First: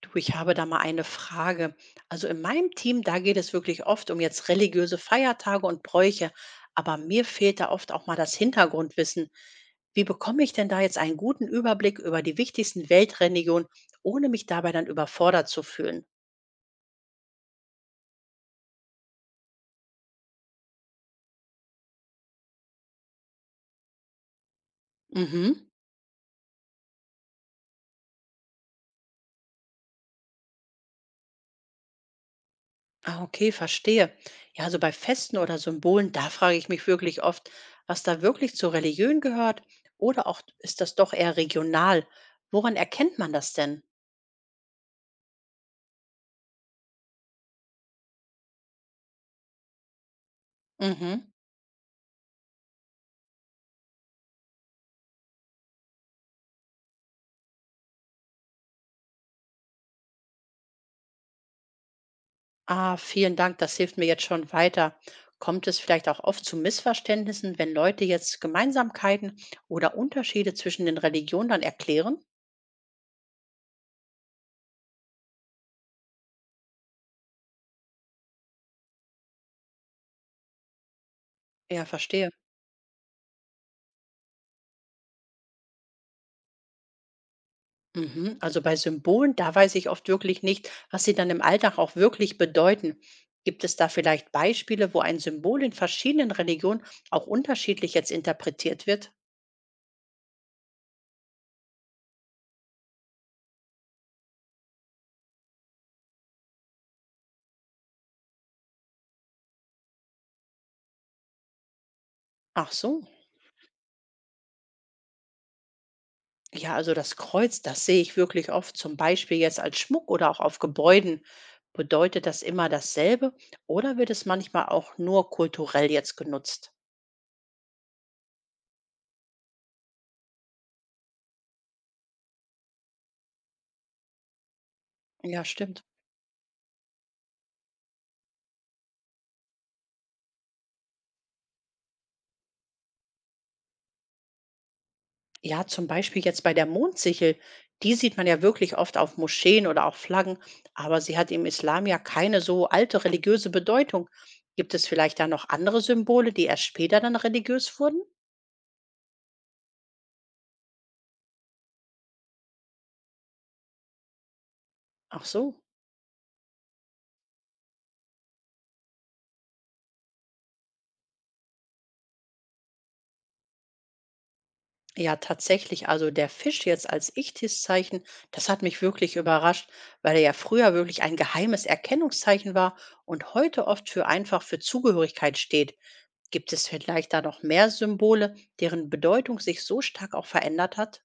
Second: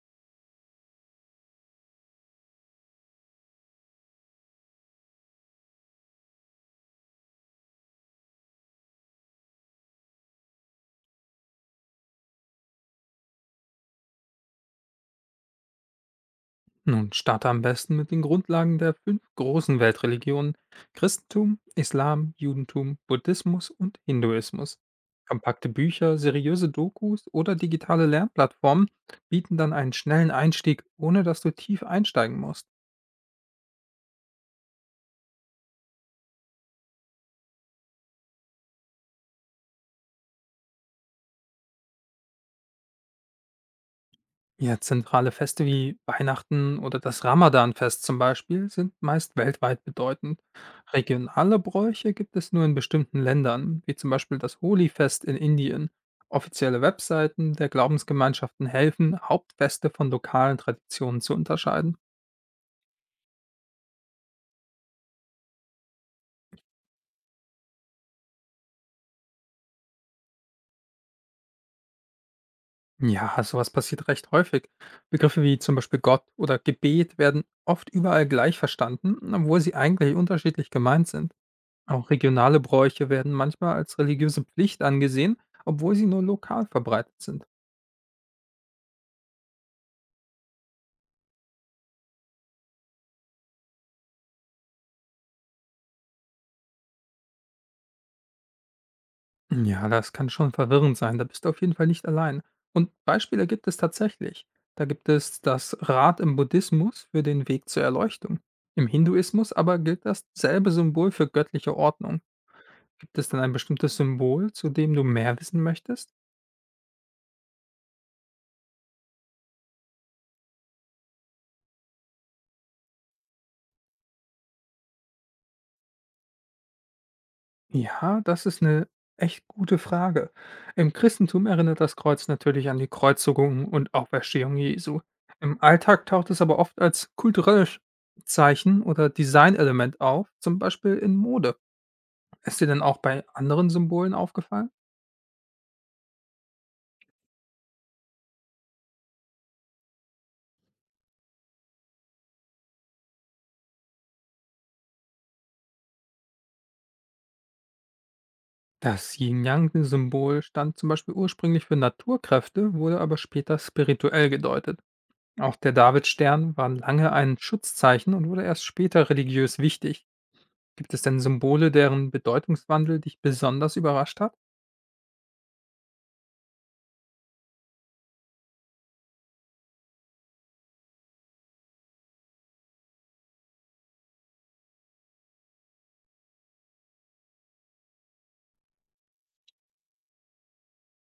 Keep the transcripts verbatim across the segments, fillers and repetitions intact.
Du, ich habe da mal eine Frage. Also in meinem Team, da geht es wirklich oft um jetzt religiöse Feiertage und Bräuche, aber mir fehlt da oft auch mal das Hintergrundwissen. Wie bekomme ich denn da jetzt einen guten Überblick über die wichtigsten Weltreligionen, ohne mich dabei dann überfordert zu fühlen? Nun starte am besten mit den Grundlagen der fünf großen Weltreligionen Christentum, Islam, Judentum, Buddhismus und Hinduismus. Mhm. Kompakte Bücher, seriöse Dokus oder digitale Lernplattformen bieten dann einen schnellen Einstieg, ohne dass du tief einsteigen musst. Ah, okay, verstehe. Ja, also bei Festen oder Symbolen, da frage ich mich wirklich oft, was da wirklich zur Religion gehört oder auch ist das doch eher regional? Woran erkennt man das denn? Ja, zentrale Feste wie Weihnachten oder das Ramadanfest zum Beispiel sind meist weltweit bedeutend. Mhm. Regionale Bräuche gibt es nur in bestimmten Ländern, wie zum Beispiel das Holi-Fest in Indien. Offizielle Webseiten der Glaubensgemeinschaften helfen, Hauptfeste von lokalen Traditionen zu unterscheiden. Ah, vielen Dank, das hilft mir jetzt schon weiter. Kommt es vielleicht auch oft zu Missverständnissen, wenn Leute jetzt Gemeinsamkeiten oder Unterschiede zwischen den Religionen dann erklären? Ja, sowas passiert recht häufig. Begriffe wie zum Beispiel Gott oder Gebet werden oft überall gleich verstanden, obwohl sie eigentlich unterschiedlich gemeint sind. Ja, Auch verstehe. regionale Bräuche werden manchmal als religiöse Pflicht angesehen, obwohl sie nur lokal verbreitet sind. Mhm. Also bei Symbolen, da weiß ich oft wirklich nicht, was sie dann im Alltag auch wirklich bedeuten. Gibt es da vielleicht Beispiele, wo ein Symbol in verschiedenen Religionen auch unterschiedlich jetzt interpretiert wird? Ja, das kann schon verwirrend sein, da bist du auf jeden Fall nicht allein. Und Beispiele gibt es tatsächlich. Da gibt es das Rad im Buddhismus für den Weg zur Erleuchtung. Im Hinduismus aber gilt dasselbe Symbol für göttliche Ordnung. Ach so. Gibt es denn ein bestimmtes Symbol, zu dem du mehr wissen möchtest? Ja, also das Kreuz, das sehe ich wirklich oft, zum Beispiel jetzt als Schmuck oder auch auf Gebäuden. Bedeutet das immer dasselbe oder wird es manchmal auch nur kulturell jetzt genutzt? Ja, das ist eine echt gute Frage. Im Christentum erinnert das Kreuz natürlich an die Kreuzigung und Auferstehung Jesu. Ja, Im stimmt. Alltag taucht es aber oft als kulturelles Zeichen oder Designelement auf, zum Beispiel in Mode. Ist dir denn auch bei anderen Symbolen aufgefallen? Ja, zum Beispiel jetzt bei der Mondsichel. Die sieht man ja wirklich oft auf Moscheen oder auch Flaggen, aber sie hat im Islam ja keine so alte religiöse Bedeutung. Gibt es vielleicht da noch andere Symbole, die erst später dann religiös wurden? Das Yin-Yang-Symbol stand zum Beispiel ursprünglich für Naturkräfte, wurde aber später spirituell gedeutet. Ach Auch so. der Davidstern war lange ein Schutzzeichen und wurde erst später religiös wichtig. Gibt es denn Symbole, deren Bedeutungswandel dich besonders überrascht hat? Ja, tatsächlich. Also der Fisch jetzt als Ichthys-Zeichen, das hat mich wirklich überrascht, weil er ja früher wirklich ein geheimes Erkennungszeichen war und heute oft für einfach für Zugehörigkeit steht. Gibt es vielleicht da noch mehr Symbole, deren Bedeutung sich so stark auch verändert hat?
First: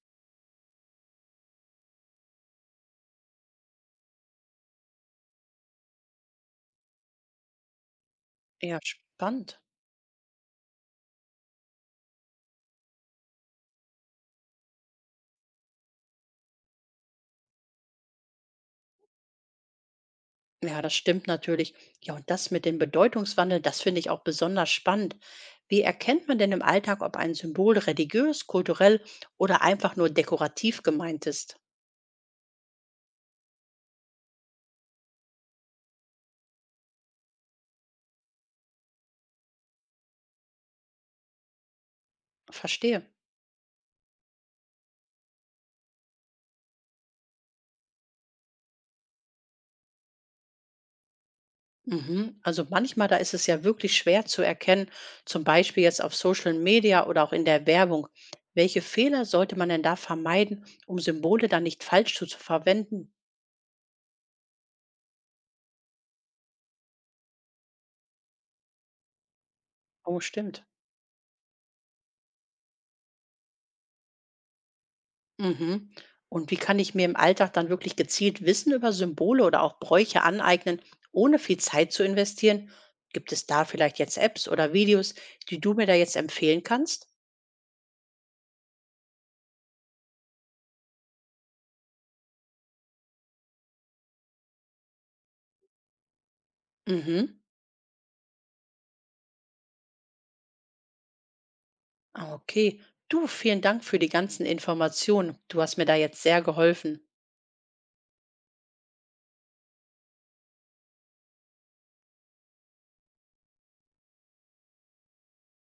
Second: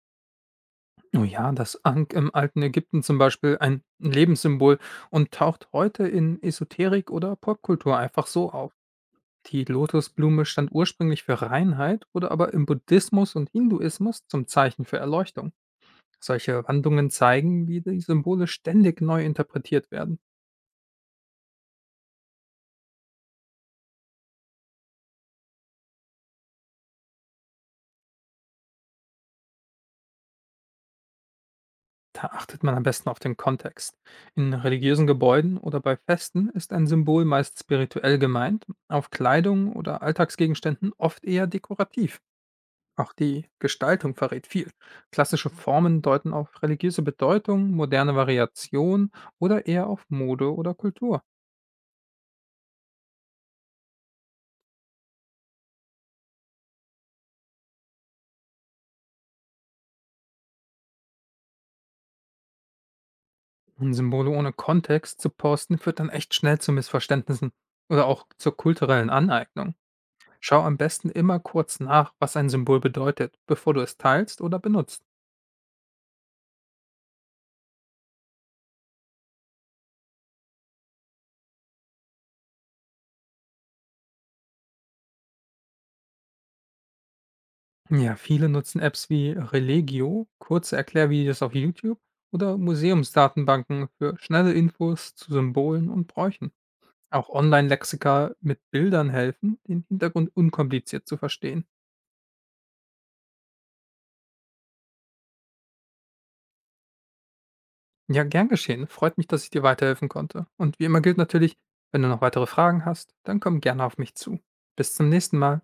Oh ja, das Ankh im alten Ägypten zum Beispiel, ein Lebenssymbol und taucht heute in Esoterik oder Popkultur einfach so auf. Ja, spannend. Die Lotusblume stand ursprünglich für Reinheit, wurde aber im Buddhismus und Hinduismus zum Zeichen für Erleuchtung. Solche Wandlungen zeigen, wie die Symbole ständig neu interpretiert werden. Ja, das stimmt natürlich. Ja, und das mit dem Bedeutungswandel, das finde ich auch besonders spannend. Wie erkennt man denn im Alltag, ob ein Symbol religiös, kulturell oder einfach nur dekorativ gemeint ist? Da achtet man am besten auf den Kontext. In religiösen Gebäuden oder bei Festen ist ein Symbol meist spirituell gemeint, auf Kleidung oder Alltagsgegenständen oft eher dekorativ. Verstehe. Auch die Gestaltung verrät viel. Klassische Formen deuten auf religiöse Bedeutung, moderne Variation oder eher auf Mode oder Kultur. Mhm. Also manchmal, da ist es ja wirklich schwer zu erkennen, zum Beispiel jetzt auf Social Media oder auch in der Werbung. Welche Fehler sollte man denn da vermeiden, um Symbole dann nicht falsch zu, zu verwenden? Und Symbole ohne Kontext zu posten führt dann echt schnell zu Missverständnissen oder auch zur kulturellen Aneignung. Oh, Schau stimmt. am besten immer kurz nach, was ein Symbol bedeutet, bevor du es teilst oder benutzt. Mhm. Und wie kann ich mir im Alltag dann wirklich gezielt Wissen über Symbole oder auch Bräuche aneignen, ohne viel Zeit zu investieren? Gibt es da vielleicht jetzt Apps oder Videos, die du mir da jetzt empfehlen kannst? Ja, viele nutzen Apps wie Religio, kurze Erklärvideos auf YouTube oder Museumsdatenbanken für schnelle Infos zu Symbolen und Bräuchen. Auch Mhm. Online-Lexika mit Bildern helfen, den Hintergrund unkompliziert zu verstehen. Ah, okay. Du, vielen Dank für die ganzen Informationen. Du hast mir da jetzt sehr geholfen. Ja, gern geschehen. Freut mich, dass ich dir weiterhelfen konnte. Und wie immer gilt natürlich, wenn du noch weitere Fragen hast, dann komm gerne auf mich zu. Bis zum nächsten Mal.